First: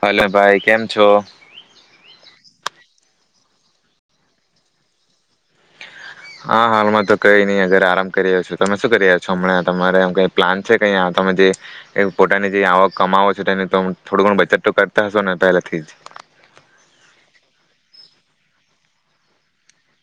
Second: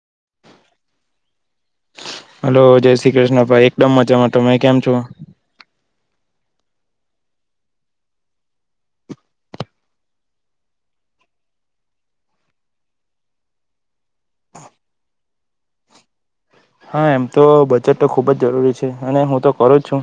Hello ભાઈ કેમ છો. હલો જય શ્રી કૃષ્ણ ભાઈ એકદમ મજામાં ટમે કેમ છો? હા હાલમાં તો કઈ નહી અગર આરામ કરી રહ્યા છો તમે શું કરી રહ્યા છો હમણાં તમામ કઈ પ્લાન છે ક તમે જે પોતાની જે આવક કમાવો છો તેની તો થોડું ઘણ બચત તો કરતા હશો ને પહેલાથી જ? હા એમ તો બજત ખુબ જ જરૂરી છે અને હું તો કરું જ છું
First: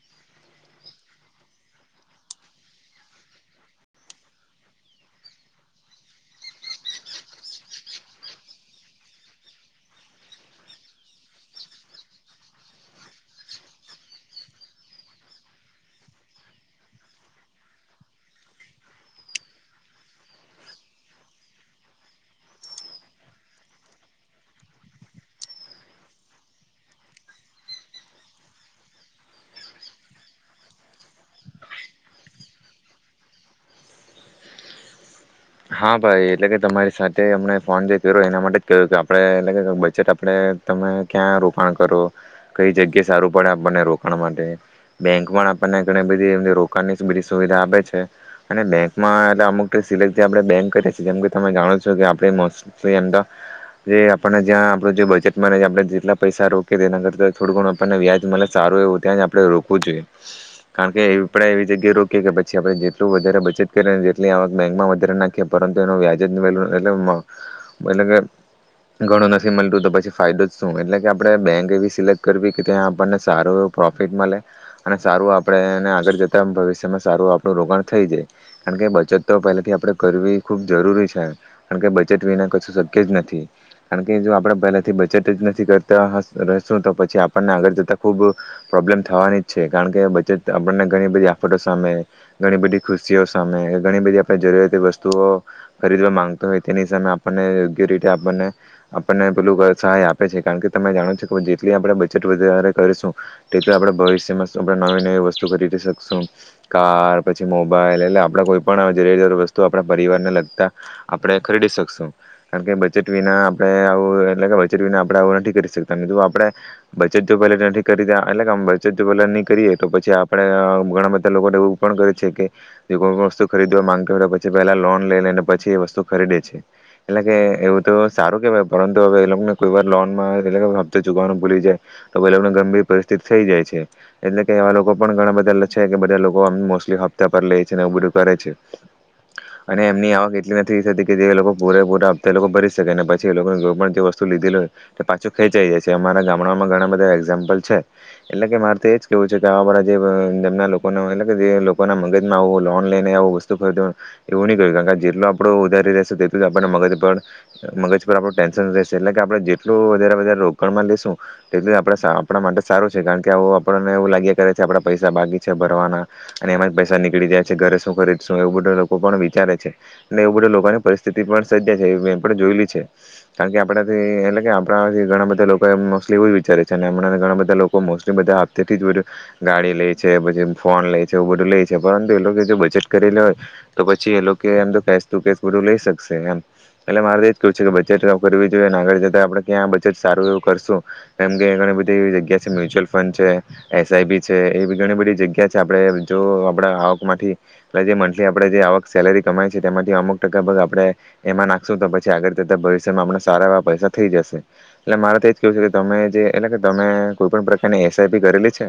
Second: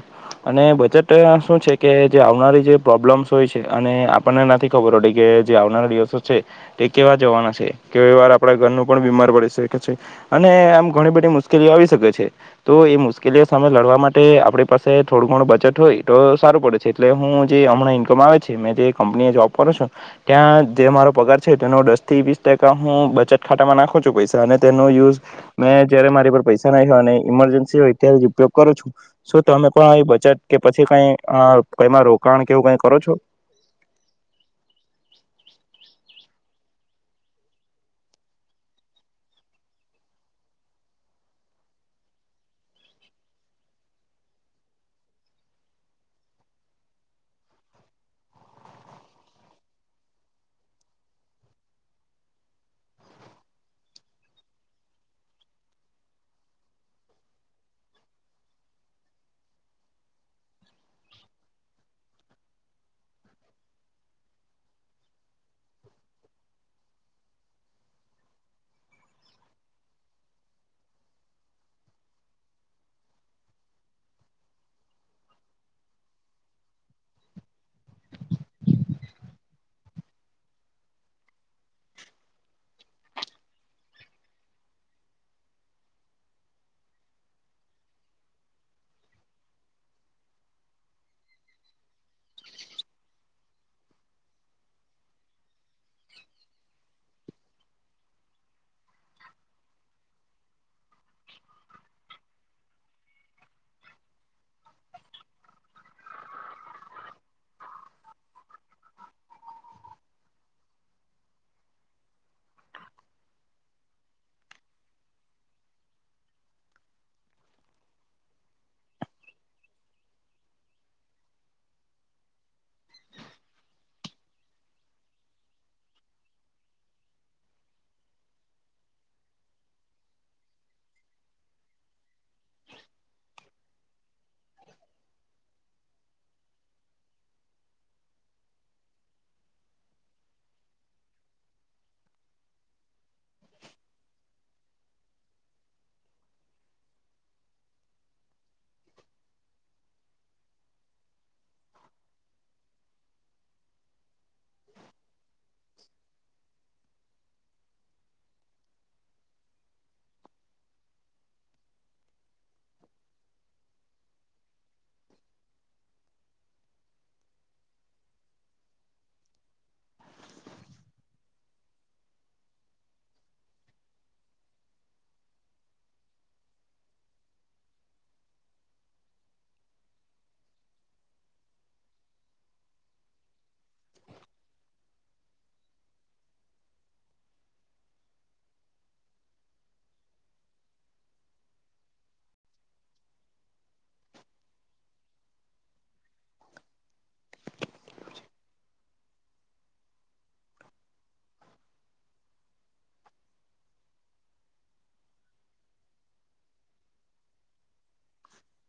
અને બજેટ શું છે કે જે આવનારી જે પ્રોબ્લેમ્સ હોય છે અને આપણને નથી ખબર પડી કે જે આવનારા દિવસો છે તે કેવા જવાના છે કેવી વાર આપણા ઘરનું પણ બીમાર પડી શકે છે અને આમ ઘણી બધી મુશ [unintelligible] આવી શકે છે તો એ મુશ્કેલીઓ સામે લડવા માટે આપણી પાસે થોડું ઘણું બચત હોય તો સારું પડે છે એટલે હું જે હમણાં ઈન્કમ આવે છે મેં જે કંપની જોબ કરો છું ત્યાં જે મારો પગાર છે તેનો દસ થી વીસ ટકા હું બચત ખાતામાં નાખું છું પૈસા અને તેનો યુઝ મેં જ્યારે મારી પર પૈસા ના હો અને ઇમરજન્સી હોય ત્યારે ઉપયોગ કરો છું શું તમે પણ બચત કે પછી કઈ કમાં રોકાણ કેવું કઈ કરો છો? હા ભાઈ એટલે કે તમારી સાથે અમને ફોન જે કર્યો એના માટે જ કહ્યું કે આપે એટલે બજેટ આપણે તમે ક્યાં રોકાણ કરો કઈ જગ્યા સારું પડે આપણને રોકાણ માટે બેંકમાં આપણને ઘણી બધી એ રોકાણની બધી સુવિધા આપે છે અને બેંકમાં એટલે અમુક સિલેક આપ બેંક કરીી જેમ કે તમે જાણો છો કે આપણે મોસ્ટલી એમ આપને જ્યાં આપ જે બજેટમાં આપણે જેટલા પૈસા રોકીએ તેના કરતા થોડું ઘણું આપણને વ્યાજ સારું એવું ત્યાં જ આપણે રોકવું જોઈએ કારણ કે એવી જગ્યાએ રોકીએ કે પછી આપણે જેટલું વધારે બચેત કરીએ જેટલી બેંકમાં નાખએ પરંતુ એ વ્યાજલ એ એટલે કે ઘણું નથી મળતું તો પછી ફાયદો જ શું એટલે કે આપણે બેંક એવી સિલેક્ટ કરવી કે ત્યાં આપણને સારું એવું પ્રોફિટ મળે અને સારું આપણે એને આગળ જતા ભવિષ્યમાં સારું આપણું રોકાણ થઈ જાય કારણ કે બચત તો પહેલાથી આપ કરવી ખુબ જરૂરી છે કારણ કે બચેટ વિના કશું શક્ય જ નથી કારણ કે જો આપણે પહેલાથી બચેટ જ નથી કરતા રહેશું તો પછી આપણને આગળ જતાં ખુબ પ્રોબ્લેમ થવાની જ છે કારણ કે બચેત આપણને ઘણી બધી આફતો સામે ઘણી બધી ખુશીઓ સામે કે ઘણી બધી આપણે જરૂરિયાતી વસ્તુ ખરીદવા માંગતો હોય તેની સામે આપણને યોગ્ય રીતે આપણને આપણને પેલું સહાય આપે છે કારણ કે તમે જાણો છો કે જેટલી આપણે બચત વધારે કરીશું તેટલ આપણે ભવિષ્યમાં નવી નવી વસ્તુ ખરીદી શકશું કાર પછી મોબાઈલ એટલે આપણે કોઈ પણસ્તુ પરિવારને લતા આપણે ખરીદી શકશું કારણ કે બચેટ વિના આપણે આવું એટલે બચેટ વિના આપણે આવું નથી કરી શકતા જો આપણે બચેત પહે નથી કરી એટલે કે બચત પે નહી કરીએ તો પછી આપણેે ઘણા બધા લોકોને એવું પણ કરે છે કે જે કોઈ વસ્તુ ખરીદવા માંગતા હોય તો પેલા લોન લઈ લેને પછી એ વસ્તુ ખરીદે છે એટલે કે એવું તો સારું કેવાય પરંતુ હવે એ લોકોને કોઈ વા લોન હપ્ ચુગવાનું ભૂલી જાય તો એ લોકોને ગંભીર પરિસ્થિતિ થઈ જાય છે એટલે કે એવા લોકો પણ ઘણા બધા છે બધા લોકો મોસ્ટલી હપ્તા પર લે છે ને એવું બધું કરે છે. અને એમની આવક એટલી નથી થતી કે જે લોકો પૂરે પૂરે હતા એ લોકો ભરી શકે પછી એ લોકોને પણ વસ્તુ લીધેલી હોય તો પાછું ખેંચાઈ જાય છે અમારા ગામડામાં ઘણા બધા એક્ઝામ્પલ છે એટલે કે મારે તો એજ કેવું છે કે આવા બધા જેના લોકો એટલે જે લોકોના મગજમાં આવું લોન લઈને આવ વસ્તુ ખરી એવું નહીં કર્યું કારણ કે જેટલ આપડું ઉધારી રહેશેું તેટલું જ આપણે મગજ પર મગજ પર આપણું ટેન્શન રહેશે એટલે કે આપડણે જેટલું વધારે વધારે રોકાણમાં લેશું તેટલું જ આપ આપણા માટે સારું છે કારણ કે આવ આપણને એવું લાગ્યા કરે છે આપડા પૈસા બાકી છે ભરવાના અને એમાં જ પૈસા નીકળી જાય છે ઘરે શું કરીશું એવું બધું [unintelligible] વિચારે છે ને એવું બધું લોકોની પરિસ્થિતિ પણ સજ્જે છે એ પણ જોયલી છે કારણ કે આપણાથી એટલે કે આપણાથી ઘણા બધા લોકો એ મોસ્ટલી એવું જ વિચારે છે હમણા ગણા બધા લોકો મોસ્ટલી બધા હતીથી ગાડી લે છે પછી ફોન લે છે એવુ બધું લે છે પરંતુ એ લોકો જો બચેત કરેલી હોય તો પછી એ લોકો એમ તો કેશ તું કેશ બધું લઈ શકશે એમ એટલે મારે તો એજ કવું છે કે બજેટ કરવી જોઈએ ને આગળ જતા આપડે ક્યાં બજેટ સારું એવું કરશું એમ કે ઘણી બધીવી જગ્યા છે મ્યુચવલ ફંડ છે એસઆઈ બી છે એ બ ઘણી બધી જગ્યા છે આપણે જો આપડા આવકમાંથી જે મંથલી આપડે જે આવક સેલેરી કમાય છે તેમાંથી અમુક ટકા આપડે એમાં નાખશું તો પછી આગળ જતા ભવિષ્યમાં આપડા સારા એવા પૈસા થઈ જશે એટલે મારે તો એજ કેવું છે કે તમે જે એટલે કે તમે કોઈ પણ પ્રકારની એસઆઈપી કરેલી છે.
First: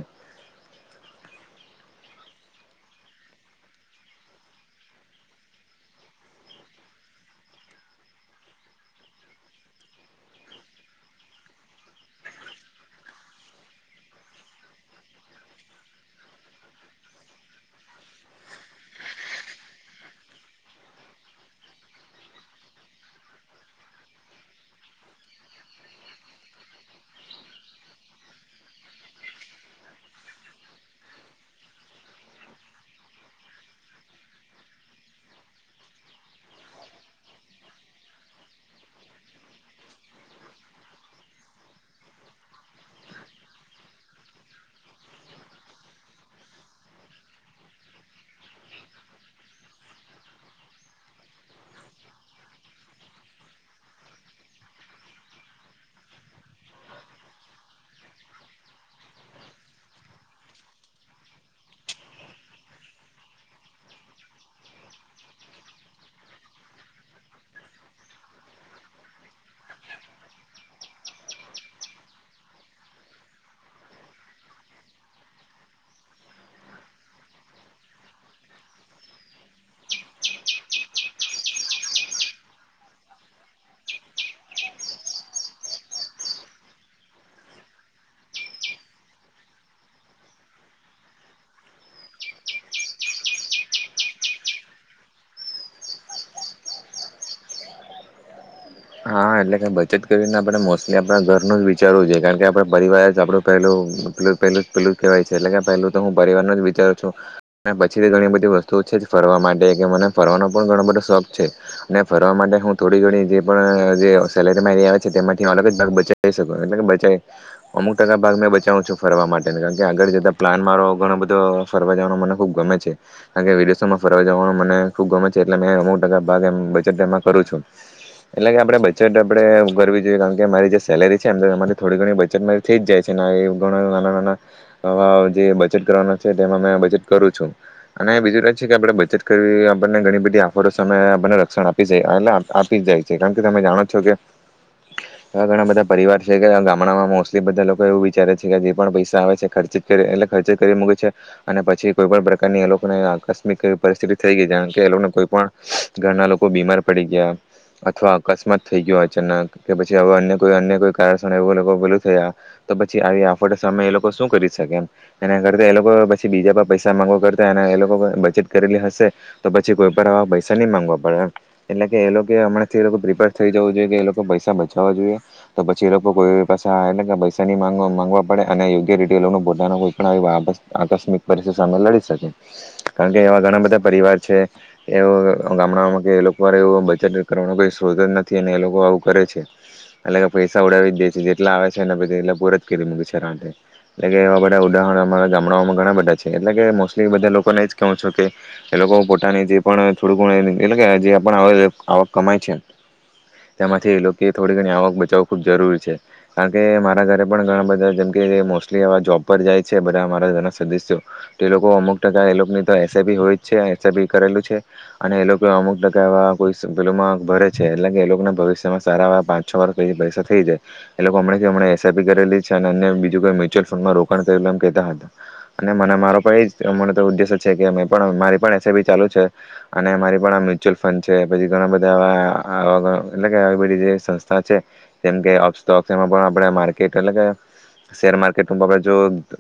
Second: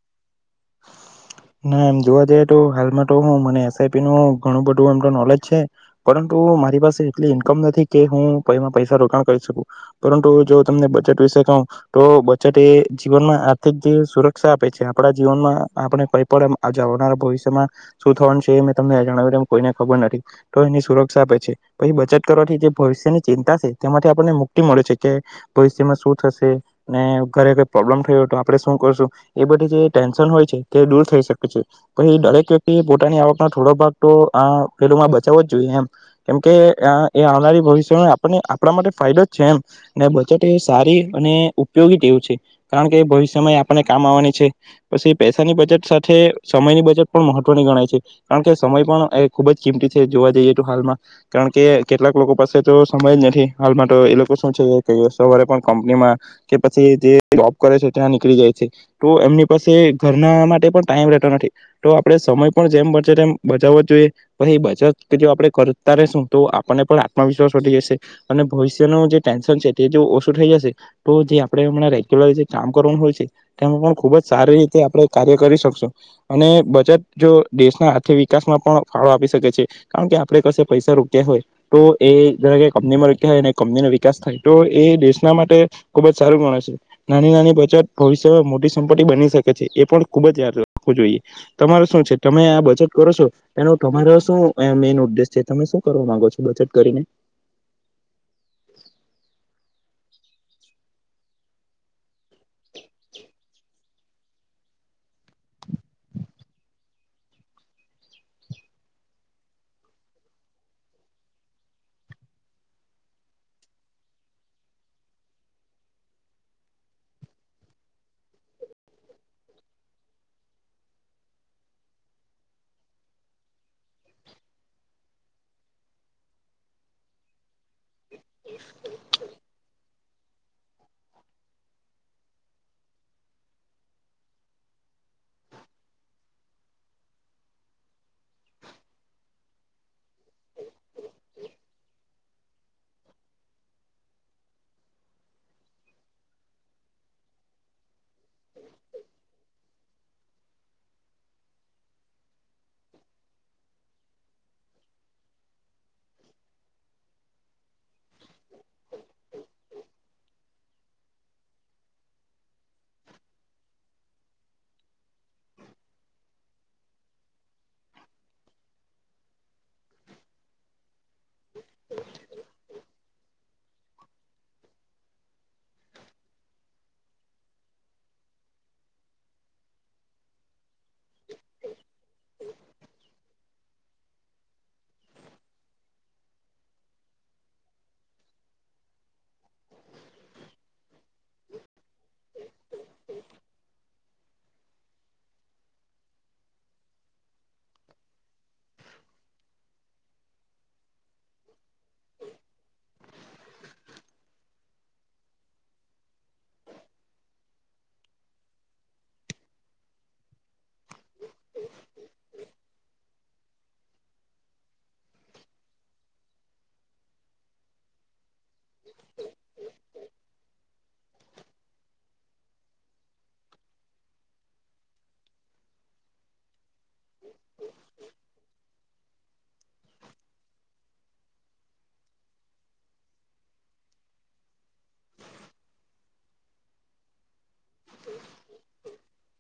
ના એમ જોવા જઈએ તો હાલમાં તો મને એસઆઈપી નું ઘણું બધું એમ નોલેજ છે પરંતુ મારી પાસે એટલી ઈન્કમ નથી કે હું પમાં પૈસા રોકાણ કરી શકું પરંતુ જો તમને બચેટ વિશે કહું તો બચેટ એ જીવનમાં આર્થિક જે સુરક્ષા આપે છે આપણા જીવનમાં આપણે કઈ પણ આવનારા ભવિ્યમાં શું થવાનું છે એ મેં તમને જણાવીમ કોઈને ખબર નથી તો એની સુરક્ષા આપે છે પ એ બચત કરવાથી જે ભવિષ્યની ચિંતા છે તેમાંથી આપણને મુક્તિ મળે છે કે ભવિષ્યમાં શું થશે ને ઘરે કોઈ પ્રોબ્લેમ થયો હોય તો આપણે શું કરશું એ બધી જે ટેન્શન હોય છે તે દૂર થઈ શકે છે તો એ દરેક વ્યક્તિ એ પોતાની આવકનો થોડો ભાગ તો આ પેડમાં બચાવો જ જોઈએ એમ કેમ એ આવનારી ભવિષ્યમાં આપને આપણા માટે ફાયદો જ છે એમ બચત એ સારી અને ઉપયોગી વું છે કારણ કે ભવિષ્યમાં આપને કામ આવવાની છે. પછી પૈસાની બચત સાથે સમયની બચત પણ મહત્વની ગણાય છે કારણ કે સમય પણ એ ખૂબ જ કિંમતી છે જોવા જઈએ તો હાલમાં કારણ કે કેટલાક લોકો પાસે તો સમય જ નથી હાલમાં તો એ લોકો શું છે સવારે પણ કંપનીમાં કે પછી જે જોબ કરે છે ત્યાં નીકળી જાય છે તો એમની પછ એ ઘરના માટે પણ ટાઈમ રહેતો નથી તો આપણે સમય પણ જેમ બે તેમ બચાવવો જોઈએ પછી બચત જો આપણે કરતા રહેશું તો આપણને પણ આત્મવિશ્વાસ વધી જશે અને ભવિષ્યનું જે ટેન્શન છે તે જો ઓછું થઈ જશે તો જે આપણે હમણાં રેગ્યુલર જે કામ કરવાનું હોય છે તેમાં પણ ખુબ જ સારી રીતે આપણે કાર્ય કરી શકશું અને બચત જો દેશના આર્થિક વિકાસમાં પણ ફાળો આપી શકે છે કારણ કે આપણે કશે પૈસા રોક્યા હોય તો એ જરે કે કંપનીમાં રોક્યા હોય અને કંપનીનો વિકાસ થાય તો એ દેશના માટે ખુબ જ સારું ગણ છે નાની નાની બચત ભવિષ્યમાં મોટી સં [unintelligible] ટી બની શકે છે એ પણ ખુબ જ યાદ રાખવું જોઈએ તમારે શું છે તમે આ બજેટ કરો છો એનો તમારો શું મેન ઉદ્દેશ છે તમે શું કરવા માંગો છો બજત કરીને. હા એટલે કે બચત કરીને આપણે મોસ્ટલી આપણા ઘરનું જ વિચારવું જોઈએ કારણ કે આપણે પરિવાર જ આપણું પહેલું પહેલું જ પહેલું જ કહેવાય છે એટલે કે પહેલું તો હું પરિવારનું જ વિચારું છું અને પછીથી ઘણી બધી વસ્તુઓ છે જ ફરવા માટે કે મને ફરવાનો પણ ઘણો બધો શોખ છે અને ફરવા માટે હું થોડી ઘણી જે પણ જે સેલેરી મારી આવે છે તેમાંથી હું અલગ જ ભાગ બચાવી શકું એટલે કે બચાવ અમુક ટકા ભાગ મેં બચાવું છું ફરવા માટે કારણ કે આગળ જતાં પ્લાન મારો ઘણો બધો ફરવા જવાનો મને ખુબ ગમે છે કારણ કે વિડી શોમાં ફરવા જવાનો મને ખુબ ગમે છે એટલે મેં અમુક ટકા ભાગ એમ બચેટ એમાં કરું છું. એટલે કે આપડે બ [unintelligible] કરવી જોઈએ કારણ કે અરી જે સેલેરી છેરી થોડી ઘણી બચતરી થઈ જ જાય છે એ ઘણા નાના નાના જે બચેટ કરવાના છે તેમાં બચેટ કરું છું અને બીજું એ છે કે આપણે બચત કરવી આપણને ઘણી બધી આફતો સામે આપને રક્ષણ આપી જાય એ આપી જાય છે કારણ કે તમે જાણો જોકે ઘણા બધા પરિવાર છે કે ગામડામાં મોસ્ટલી બધા લોકો એવું વિચારે છે કે જે પણ પૈસા આવે છે ખર્ એટલે ખર્ચ કરી મૂકે છે અને પછી કોઈ પણ પ્રકારની એ લોકોને આકસ્મિક પરિસ્થિતિ થઈ ગઈ કારણ કે એ લોકોને કોઈ પણ ઘરના લોકો બીમાર પડી ગયા અથવા અકસ્માત થઈ ગયો અચાનક કે પછી હવે અન્ય કોઈ અન્ય કોઈ કારણસ એ લોકો ભેલું થયા તો પછી આવી આફડ સામે એ લોકો શું કરી શકે એમ એના કરતા એ લોકો પછી બીજા પર પૈસા માંગવા કરતા એ લોકો બચત કરેલી હશે તો પછી કોઈ પણ આવા પૈસા નહી મામાંગવા પડે એટલે કે એ લોકો હમણાંથી લોકો પ્રિપેર થઈ જવું જોઈએ કે એ લોકો પૈસા બચાવવા જોઈએ તો પછી એ લોકો કોઈ પાસે પૈસા ની માંગવા પડે અને યોગ્ય રીતે એ લોકો પોતા કોઈ આકસ્મિક પરિથિતિ સામે લડી શકે કારણકે એવા ઘણા બધા પરિવાર છે એ ગામડામાં કે લોકોવ બચત કરવાનોઈ શો નથી એ લોકો આવું કરે છે એટલે કે પૈસા ઉડાવી જ દે છે જેટલા આવે છેને પ એલા પૂર જ કરી મૂકી છે એટલે કે એવા બધા ઉદાહરણ અ ગામડાઓમાં ઘણા બધા છે એટલે કે મોસ્ટલી બધા લોકોને એજ કહવું છો કે એ લોકો પોતાની જે પણ થોડું ઘ એટલે કે જે આવક કમાય છે. તેમાંથી એ લોકો થોડી ઘણી આવક બચાવું ખુબ જરૂરી છે કારણ કે મારા ઘરે પણ ઘણા બધા જેમ કે મોસ્ટલીવા જોબ પર જાય છે બધા મારા ઘરના સદસ્યો તો એ લોકો અમુક ટકા એ લોકોની તો એસઆઈપી હોય જ છે એસઆઈીપી કરેલું છે અને એ લોકો અમુક ટકા એવા કોઈ પેલોક ભરે છે. એટલે કે એ લોકોને ભવિષ યમા સારા પાં છ વર્ષ પહી પૈસા થઈ જાય એ લોકો હમણે જે હમણે એસઆઈપી કરેલી છે અને અ બીજું કોઈ મ્યુચ્યુઅલ ફંડમાં રોકાણ કરેલુ એમ કેહેતા હતા અને મને મારો પણ એજ અ મને તો ઉદ્દેશ્ય છે કે અમે પણ મારી પણ એસાયપી ચાલુ છે અને અમારી પણ આ મ્યુચ્યુઅલ ફંડ છે પછી ઘણા બધા આવા હા આવા એટલે કે આવી બધી જે સંસ્થા છે. કેમ કે ઓફ સોક્ એમાં પણ આપણે માર્કેટ એટલે કે શેર મારકેટમાં બ જો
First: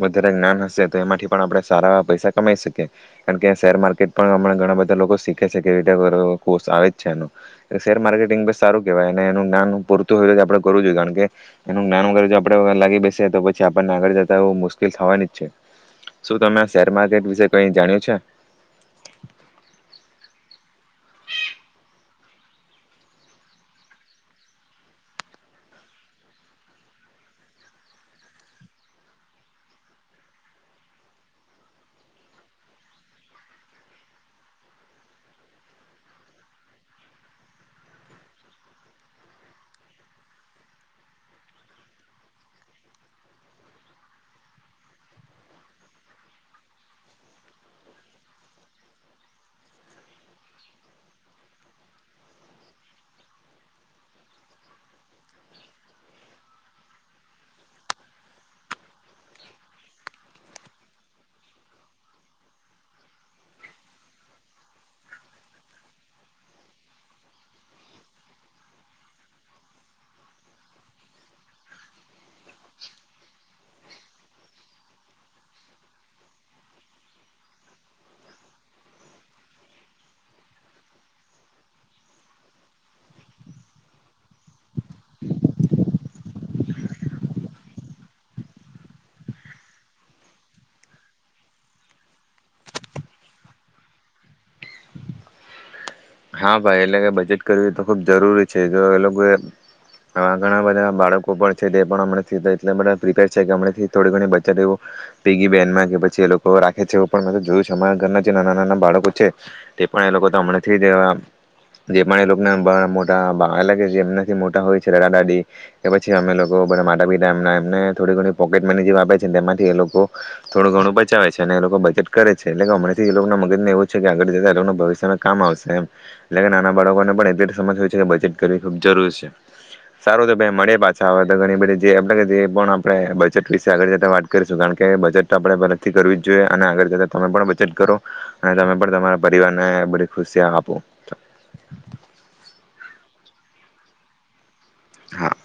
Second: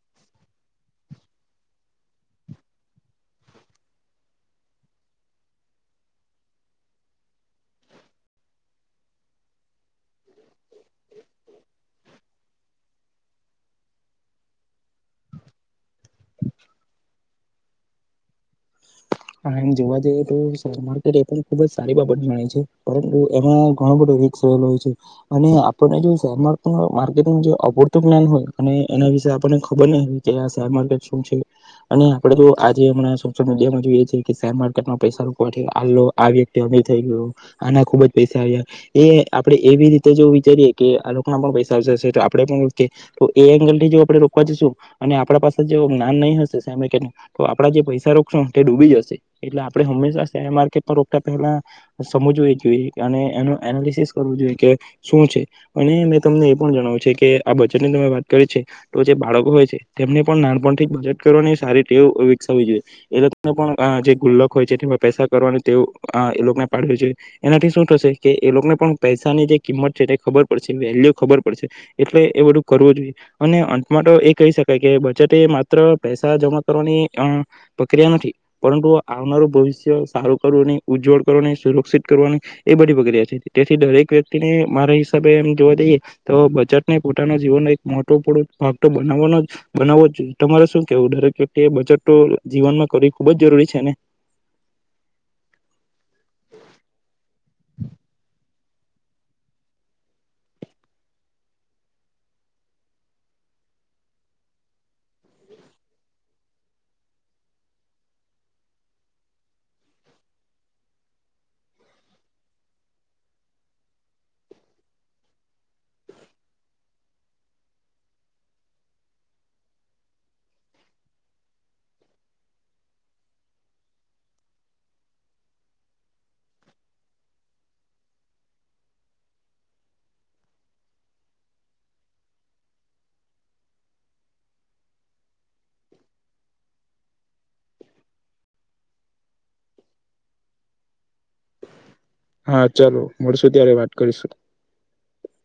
વધારે જ્ઞાન હશે તો એમાંથી પણ આપણે સારા પૈસા કમાઈ શકીએ કારણ કે શેર માર્કેટ પણ હમણાં ઘણા બધા લોકો શીખે છે કેવી રીતે કરો કોર્ષ આવે જ છે એનો શેર માર્કેટિંગ બી સારું કેવાય એનું જ્ઞાન તુ હોય તો આપણે કરવું જોઈએ કારણ કે એનું જ્ઞાન વગર જ આપણે લાગી બેસે તો પછી આપણને આગળ જતા એવુ મુશ્કેલ થવાની જ છે શું તમે શેર માર્કેટ વિશે કઈ જાણ્યું છે. હા એમ જોવા જઈએ તો શેર માર્કેટ એ પણ ખુબ જ સારી બાબત ગણાય છે પરંતુ એમાં ઘણો બધો રીકસ રહેલો હોય છે અને આપણને જો શેર માર્કેટ અપૂરતું જ્ઞાન હોય અને એના વિશે આપને ખબર નહી હો કે આ શેર માર્કેટ શું છે અને આપડે તો આજે હમણાં સોશિયલ મીડિયામાં જોઈએ કેમકે શેર માર્કેટમાં પૈસા રોકવાથી આલો આ વ્યક્તિ અમીર થઈ ગયો આના ખુબ જ પૈસા આવ્યા એ આપડે એવી રીતે જો વિચારીએ કે આ લોકો ના પણ પૈસા આવશે હશે તો આપડે પણ રોકીએ તો એ એંગલ થી જો આપણે રોકવા જઈશું અને આપડા પાસે જો જ્ઞાન નહીં હશે શેર માર્કેટ તો આપડા જે પૈસા રોકશો તે ડૂબી જશે છે એટલે આપણે હંમેશા શેર માર્કેટ પર રોકતા પહેલા સમજવી જોઈએ અને એનું એનાલિસિસ કરવું જોઈએ કે શું છે અને મેં તમને એ પણ જણાવ્યું છે કે આ બજેટની તમે વાત કરી છે તો જે બાળકો હોય છે તેમને પણ નાનપણ થી બજેટ કરવાની સારી ટેવ વિકસાવવી જોઈએ એલોકોને પણ આ જે ગુલ્લક હોય છે તેમાં પૈસા કરવાનું તેવ અ એ લોકોને પાડ્યું છે એનાથી શું થશે કે એ લોકોને પણ પૈસાની જે કિંમત છે તે ખબર પડશે વેલ્યુ ખબર પડશે એટલે એ બધું કરવું જોઈએ અને અંત માતો એ કહી શકાય કે બજેટ એ માત્ર પૈસા જમા કરવાની અ પ્રક્રિયા નથી પરંતુ આવનારું ભવિષ્ય સારું કરવુંની ઉજ્જવળ કરવાની સુરક્ષિત કરવાની એ બધી પ્રક્રિયા છે તેથી દરેક વ્યક્તિને મારા હિસાબે એમ જોવા જઈએ તો બજટને પોતાના જીવનનો એક મોટો પોળો ભાગ તો બનાવવાનો બનાવો જોઈએ તમારે શું કેવું દરેક વ્યક્તિ એ બચતતો જીવનમાં કરવી ખૂબ જ જરૂરી છે ને હા ભાઈ એટલે કે બચત કરવી તો ખૂબ જરૂરી છે જો એ લોકોએ અ ઘણા બધા બાળકો પણ છે તે પણ હમણાથી એટલે બધા પ્રીપેર છે કે હમણાં થોડી ઘણી બચત એવો પેગી બેનમાં કે પછી એ લોકો રાખે છે એવું પણ મે તો જોયું અમારા ઘરના જે નાના નાના બાળકો છે તે પણ એ લોકોતો અમણેથી જ જે જે પણ એ લોકોના [unintelligible] જે એમનાથી મોટા હોય છે દાદા દાદી એ પછી અમે લોકો બધા માતા પિતા એમના એમને થોડી ઘણી પોકેટ મની જે વાપે છે તેમાંથી એ લોકો થોડું ઘણું બચાવે છે અને એ લોકો બચત કરે છે એટલે કે હમણેથી એ લોકોના મગજને એવું છે કે આગળ જતા એ લોકો ભવિષ્યમાં કામ આવશે એટલે કે નાના બાળકોને પણ એટલી સમજ હોય છે કે બચત કરવી ખુબ જરૂર છે સારું તો ભાઈ મળીયે પાછા વે તો ઘણી બધી જે જે પણ આપણે બચત વિશે આગળ જતા વાત કરીશું કારણ કે બચત તો આપણે પહેથી કરવી જ જોઈએ અને આગળ જતા તમે પણ બચત કરો અને તમે પણ તમારા પરિવારને બધી ખુશિયા આપ [unintelligible] હા ચાલો મળશું ત્યારે વાત કરીશું હા